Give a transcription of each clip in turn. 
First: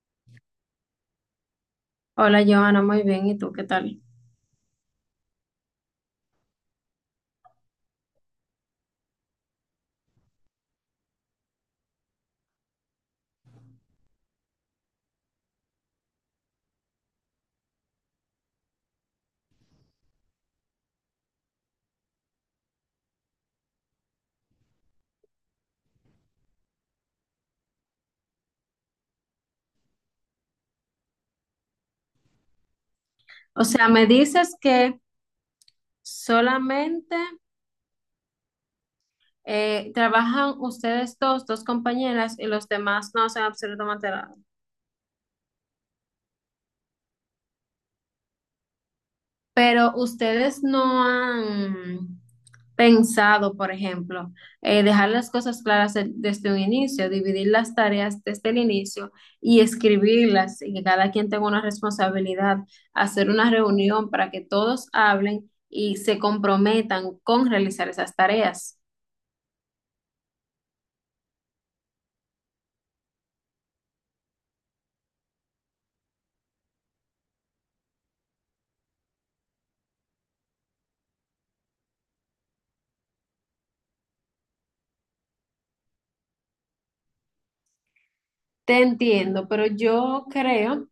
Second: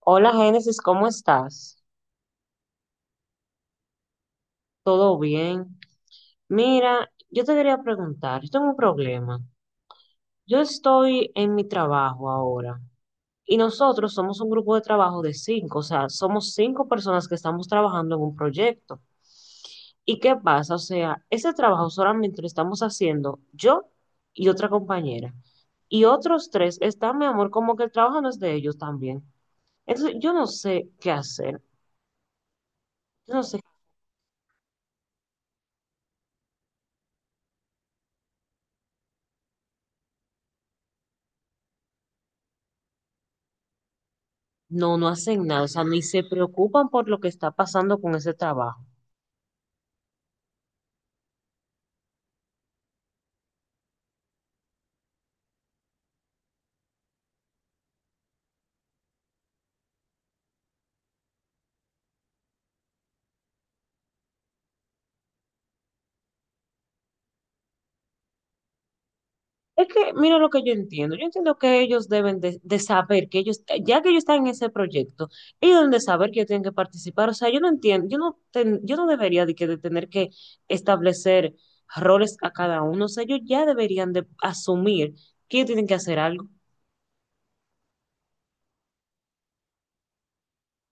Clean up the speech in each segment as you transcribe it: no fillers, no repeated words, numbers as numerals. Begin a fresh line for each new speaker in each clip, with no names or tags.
Hola Génesis, ¿cómo estás?
Hola, Johanna, muy bien. ¿Y tú qué tal?
¿Todo bien? Mira, yo te quería preguntar, yo tengo un problema. Yo estoy en mi trabajo ahora y nosotros somos un grupo de trabajo de cinco, o sea, somos cinco personas que estamos trabajando en un proyecto. ¿Y qué pasa? O sea, ese trabajo solamente lo estamos haciendo yo y otra compañera. Y otros tres están, mi amor, como que el trabajo no es de ellos también. Entonces, yo no sé qué hacer. Yo no sé.
O sea, me dices que solamente trabajan ustedes dos, dos compañeras, y los demás no hacen absolutamente nada.
No, no hacen nada, o sea, ni se preocupan por lo que está pasando con ese trabajo.
Pero ustedes no han pensado, por ejemplo, dejar las cosas claras desde un inicio, dividir las tareas desde el inicio y escribirlas, y que cada quien tenga una responsabilidad, hacer una reunión para que todos hablen y se comprometan con realizar esas tareas.
Es que, mira lo que yo entiendo que ellos deben de saber que ellos, ya que ellos están en ese proyecto, ellos deben de saber que ellos tienen que participar, o sea, yo no entiendo, yo no debería de tener que establecer roles a cada uno, o sea, ellos ya deberían de asumir que ellos tienen que hacer algo.
Te entiendo, pero yo creo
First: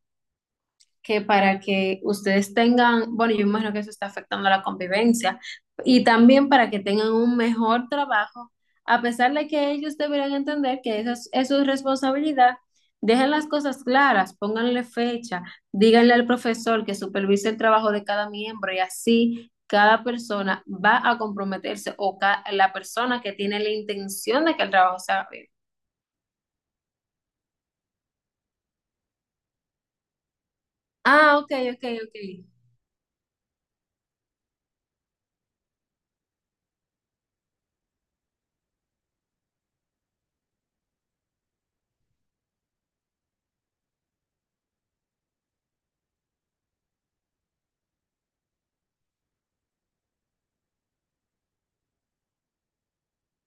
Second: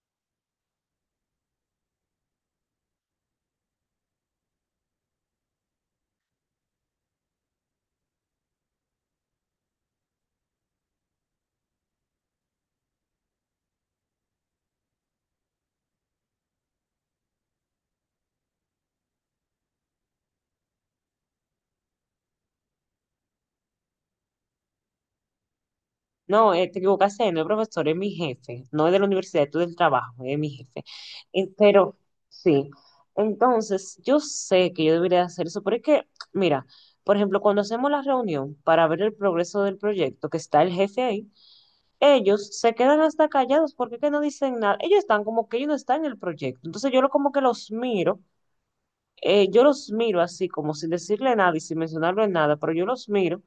que para que ustedes tengan, bueno, yo imagino que eso está afectando la convivencia y también para que tengan un mejor trabajo, a pesar de que ellos deberían entender que eso es responsabilidad, dejen las cosas claras, pónganle fecha, díganle al profesor que supervise el trabajo de cada miembro y así cada persona va a comprometerse o la persona que tiene la intención de que el trabajo sea bien.
No, te equivocaste, no el profesor, es mi jefe, no es de la universidad, es del trabajo, es mi jefe.
Ah,
Eh,
ok, ok,
pero
ok.
sí, entonces yo sé que yo debería hacer eso, pero es que, mira, por ejemplo, cuando hacemos la reunión para ver el progreso del proyecto, que está el jefe ahí, ellos se quedan hasta callados porque es que no dicen nada, ellos están como que ellos no están en el proyecto, entonces yo lo, como que los miro, así como sin decirle nada y sin mencionarlo en nada, pero yo los miro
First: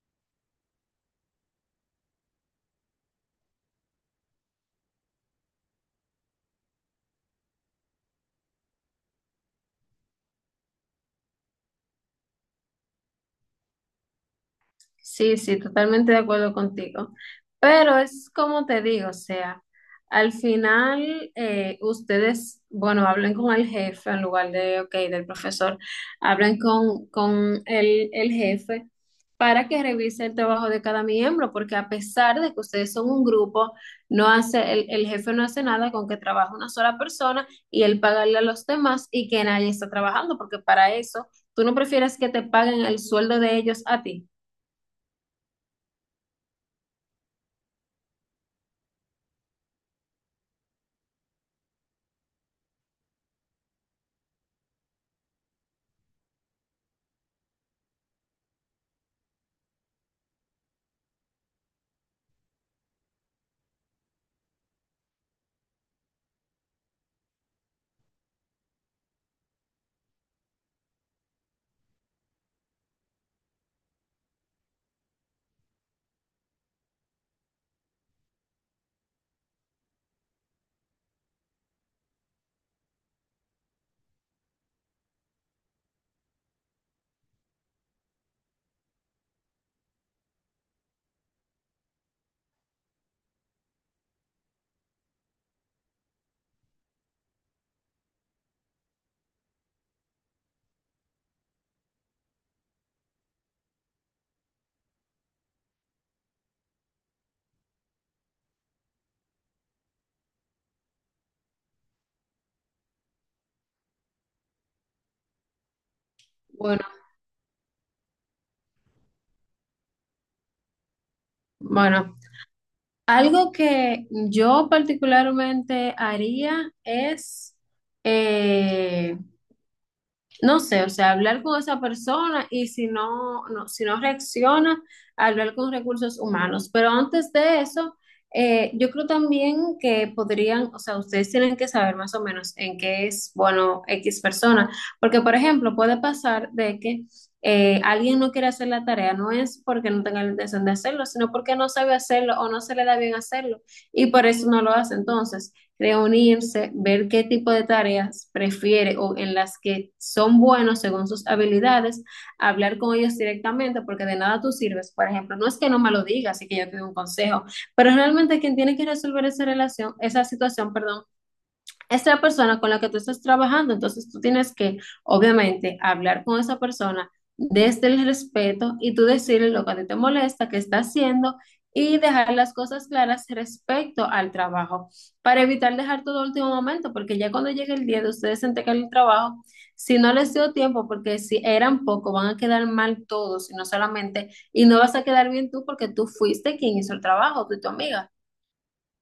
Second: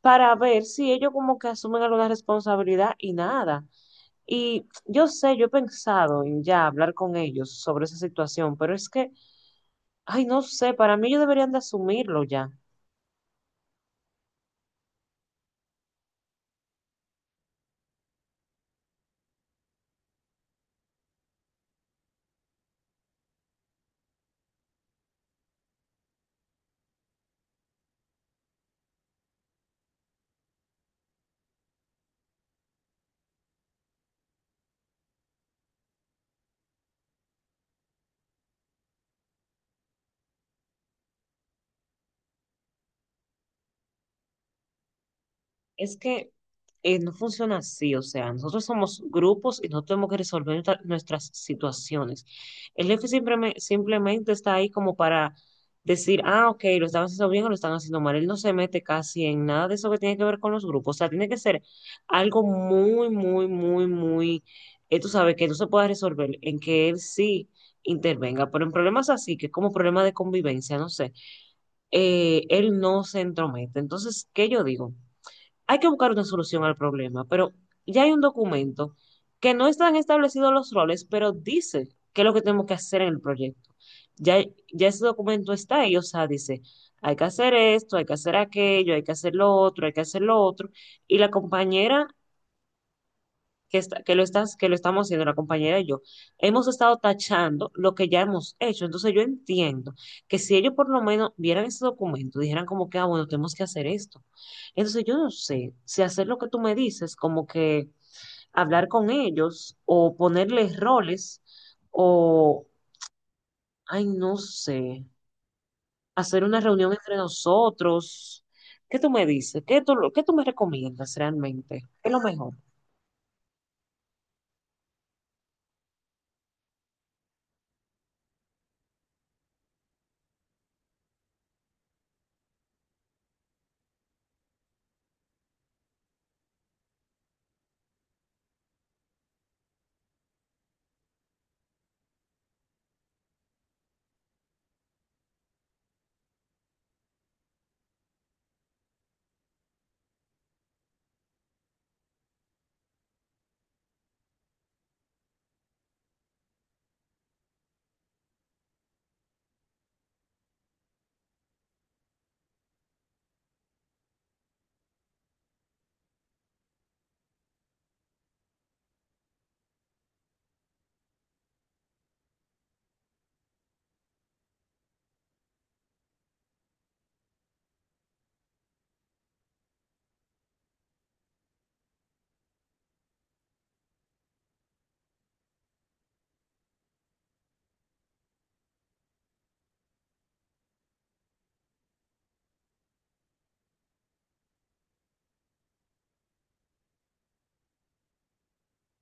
para ver si ellos como que asumen alguna responsabilidad y nada. Y yo sé, yo he pensado en ya hablar con ellos sobre esa situación, pero es que, ay, no sé, para mí ellos deberían de asumirlo ya.
Sí, sí, totalmente de acuerdo contigo. Pero es como te digo, o sea, al final ustedes, bueno, hablen con el jefe en lugar de, ok, del profesor, hablen con el jefe para que revise el trabajo de cada miembro, porque a pesar de que ustedes son un grupo, no hace, el jefe no hace nada con que trabaje una sola persona y él pagarle a los demás y que nadie está trabajando, porque para eso, tú no prefieres que te paguen el sueldo de ellos a ti.
Es que no funciona así, o sea, nosotros somos grupos y nosotros tenemos que resolver nuestras situaciones. El jefe simplemente está ahí como para decir, ah, ok, lo están haciendo bien o lo están haciendo mal. Él no se mete casi en nada de eso que tiene que ver con los grupos. O sea, tiene que ser algo muy, muy, muy, muy, tú sabes, que no se pueda resolver, en que él sí intervenga. Pero en problemas así, que es como problema de convivencia, no sé, él no se entromete. Entonces, ¿qué yo digo? Hay que buscar una solución al problema, pero ya hay un documento que no están establecidos los roles, pero dice qué es lo que tenemos que hacer en el proyecto. Ya, ya ese documento está ahí, o sea, dice, hay que hacer esto, hay que hacer aquello, hay que hacer lo otro, hay que hacer lo otro. Y la compañera que, está- que lo estás, que lo estamos haciendo la compañera y yo, hemos estado tachando lo que ya hemos hecho. Entonces yo entiendo que si ellos por lo menos vieran ese documento, dijeran como que, ah, bueno, tenemos que hacer esto. Entonces yo no sé si hacer lo que tú me dices, como que hablar con ellos o ponerles roles o, ay, no sé, hacer una reunión entre nosotros. ¿Qué tú me dices? ¿Qué tú me recomiendas realmente? ¿Qué es
Bueno,
lo mejor?
algo que yo particularmente haría es, eh, no sé, o sea, hablar con esa persona y si no reacciona, hablar con recursos humanos. Pero antes de eso, yo creo también que podrían, o sea, ustedes tienen que saber más o menos en qué es bueno X persona. Porque, por ejemplo, puede pasar de que alguien no quiere hacer la tarea, no es porque no tenga la intención de hacerlo, sino porque no sabe hacerlo o no se le da bien hacerlo y por eso no lo hace. Entonces, reunirse, ver qué tipo de tareas prefiere o en las que son buenos según sus habilidades, hablar con ellos directamente, porque de nada tú sirves. Por ejemplo, no es que no me lo digas y que yo te dé un consejo, pero realmente quien tiene que resolver esa relación, esa situación, perdón, es la persona con la que tú estás trabajando, entonces tú tienes que, obviamente, hablar con esa persona desde el respeto y tú decirle lo que a ti te molesta, qué está haciendo y dejar las cosas claras respecto al trabajo para evitar dejar todo el último momento, porque ya cuando llegue el día de ustedes entregar el trabajo, si no les dio tiempo, porque si eran poco, van a quedar mal todos y no solamente, y no vas a quedar bien tú porque tú fuiste quien hizo el trabajo, tú y tu amiga.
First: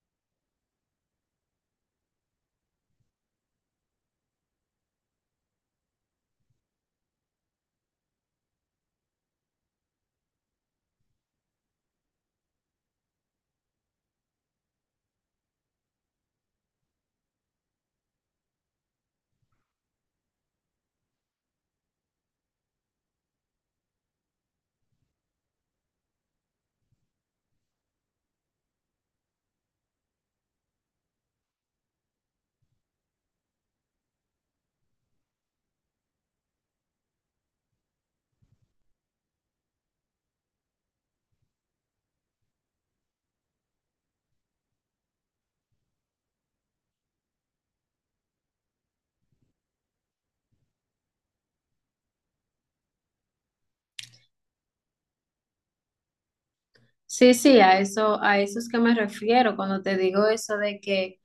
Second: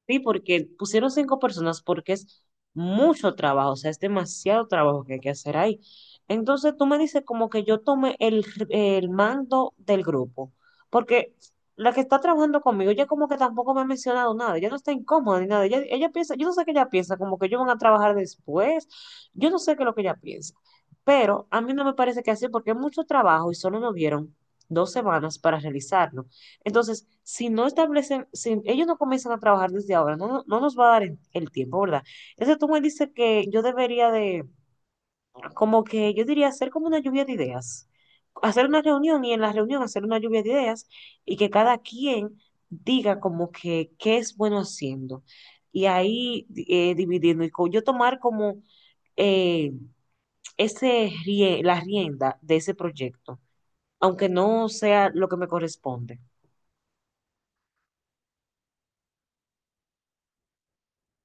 Sí, porque pusieron cinco personas porque es mucho trabajo, o sea, es demasiado trabajo que hay que hacer ahí. Entonces tú me dices como que yo tome el mando del grupo, porque la que está trabajando conmigo, ella como que tampoco me ha mencionado nada, ella no está incómoda ni nada, ella piensa, yo no sé qué ella piensa, como que ellos van a trabajar después, yo no sé qué es lo que ella piensa, pero a mí no me parece que así porque es mucho trabajo y solo nos dieron 2 semanas para realizarlo. Entonces, si no establecen, si ellos no comienzan a trabajar desde ahora, no nos va a dar el tiempo, ¿verdad? Entonces tú me dices que yo debería de, como que yo diría hacer como una lluvia de ideas, hacer una reunión y en la reunión hacer una lluvia de ideas y que cada quien diga como que qué es bueno haciendo. Y ahí dividiendo y yo tomar como eh, la rienda de ese proyecto, aunque no sea lo que me corresponde.
Sí, sí, a eso es que me refiero cuando te digo eso de que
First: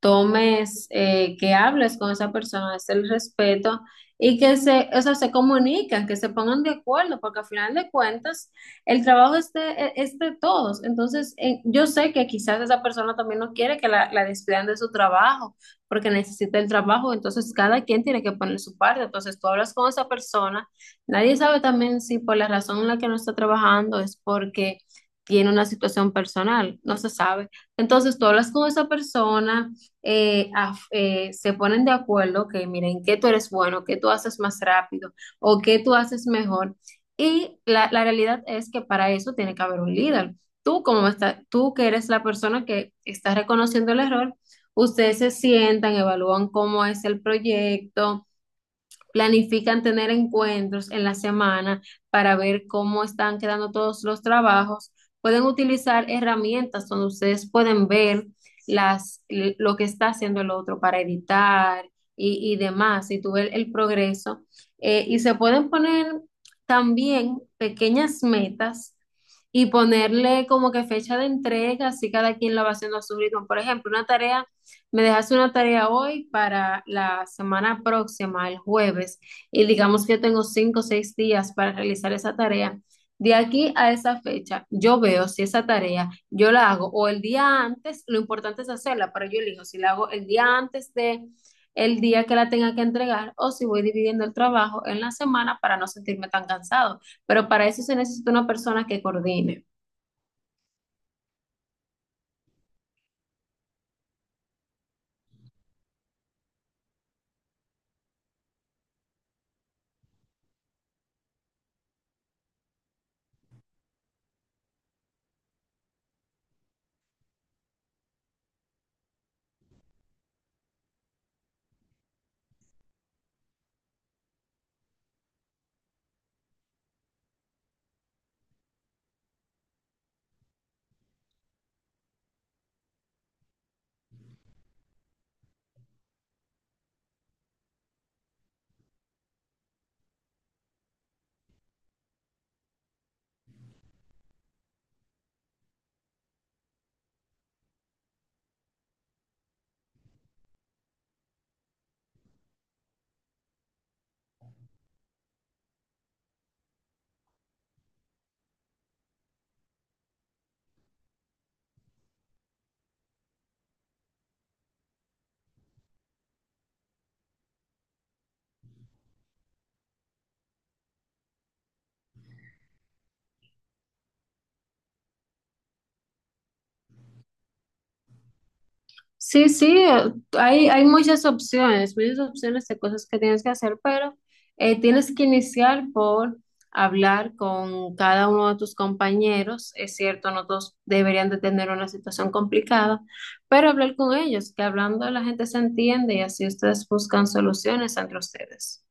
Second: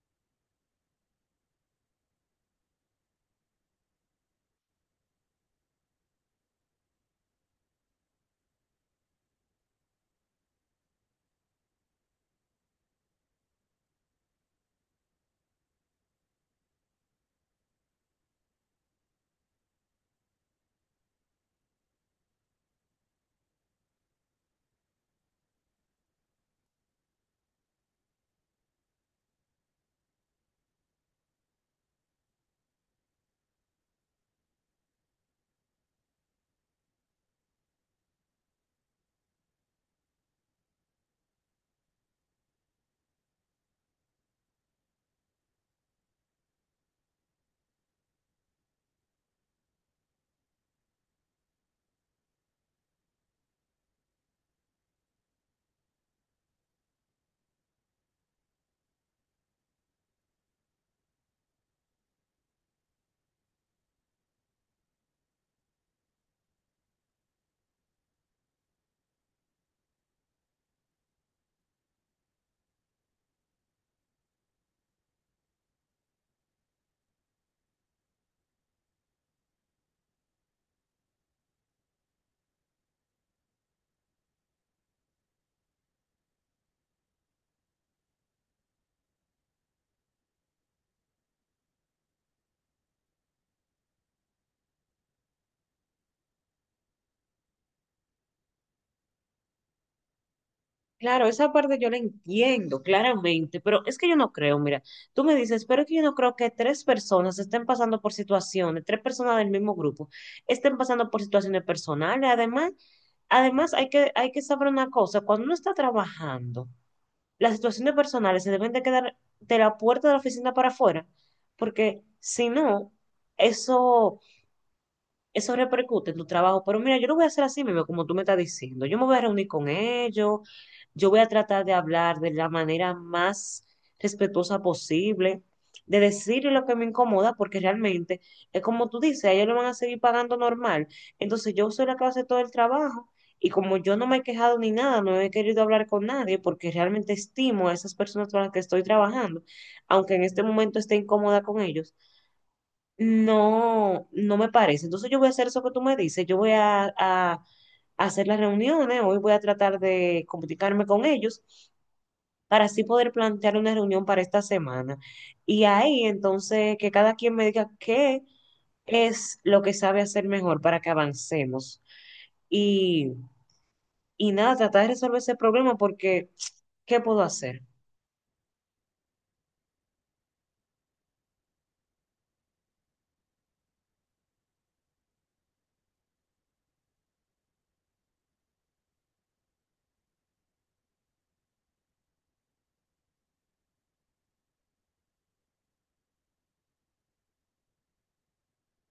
tomes, que hables con esa persona, es el respeto y que se, o sea, se comuniquen, que se pongan de acuerdo, porque al final de cuentas el trabajo es de todos. Entonces, yo sé que quizás esa persona también no quiere que la despidan de su trabajo, porque necesita el trabajo, entonces cada quien tiene que poner su parte. Entonces, tú hablas con esa persona, nadie sabe también si por la razón en la que no está trabajando es porque tiene una situación personal, no se sabe. Entonces, tú hablas con esa persona se ponen de acuerdo que miren que tú eres bueno, que tú haces más rápido o que tú haces mejor. Y la realidad es que para eso tiene que haber un líder. Tú, como está, tú que eres la persona que está reconociendo el error, ustedes se sientan, evalúan cómo es el proyecto. Planifican tener encuentros en la semana para ver cómo están quedando todos los trabajos. Pueden utilizar herramientas donde ustedes pueden ver las, lo que está haciendo el otro para editar y demás, y tú ver el progreso. Y se pueden poner también pequeñas metas y ponerle como que fecha de entrega, así cada quien la va haciendo a su ritmo. Por ejemplo, una tarea me dejas una tarea hoy para la semana próxima, el jueves, y digamos que yo tengo 5 o 6 días para realizar esa tarea. De aquí a esa fecha, yo veo si esa tarea yo la hago o el día antes, lo importante es hacerla, pero yo elijo si la hago el día antes de el día que la tenga que entregar o si voy dividiendo el trabajo en la semana para no sentirme tan cansado. Pero para eso se necesita una persona que coordine.
Claro, esa parte yo la entiendo claramente, pero es que yo no creo, mira, tú me dices, pero es que yo no creo que tres personas estén pasando por situaciones, tres personas del mismo grupo estén pasando por situaciones personales. Además, hay que saber una cosa, cuando uno está trabajando, las situaciones personales se deben de quedar de la puerta de la oficina para afuera, porque si no, eso eso repercute en tu trabajo, pero mira, yo lo voy a hacer así mismo, como tú me estás diciendo. Yo me voy a reunir con ellos, yo voy a tratar de hablar de la manera más respetuosa posible, de decirle lo que me incomoda, porque realmente es como tú dices, a ellos lo van a seguir pagando normal. Entonces yo soy la que hace todo el trabajo. Y como yo no me he quejado ni nada, no he querido hablar con nadie porque realmente estimo a esas personas con las que estoy trabajando, aunque en este momento esté incómoda con ellos no, no me parece. Entonces yo voy a hacer eso que tú me dices. Yo voy a hacer las reuniones, hoy voy a tratar de comunicarme con ellos para así poder plantear una reunión para esta semana. Y ahí entonces que cada quien me diga qué es lo que sabe hacer mejor para que avancemos. Y, y nada, tratar de resolver ese problema porque ¿qué puedo hacer?
Sí, sí, hay, hay muchas opciones de cosas que tienes que hacer, pero tienes que iniciar por hablar con cada uno de tus compañeros. Es cierto, no todos deberían de tener una situación complicada, pero hablar con ellos, que hablando la gente se entiende y así ustedes buscan soluciones entre ustedes.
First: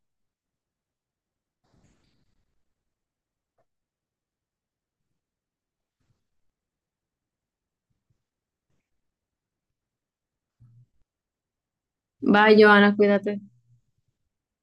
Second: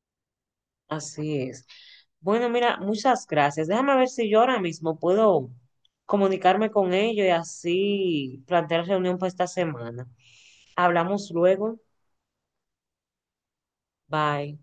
Así es. Bueno, mira, muchas gracias. Déjame ver si yo ahora mismo puedo comunicarme con ellos y así plantear reunión para esta semana. Hablamos luego.
Bye, Joana, cuídate.
Bye.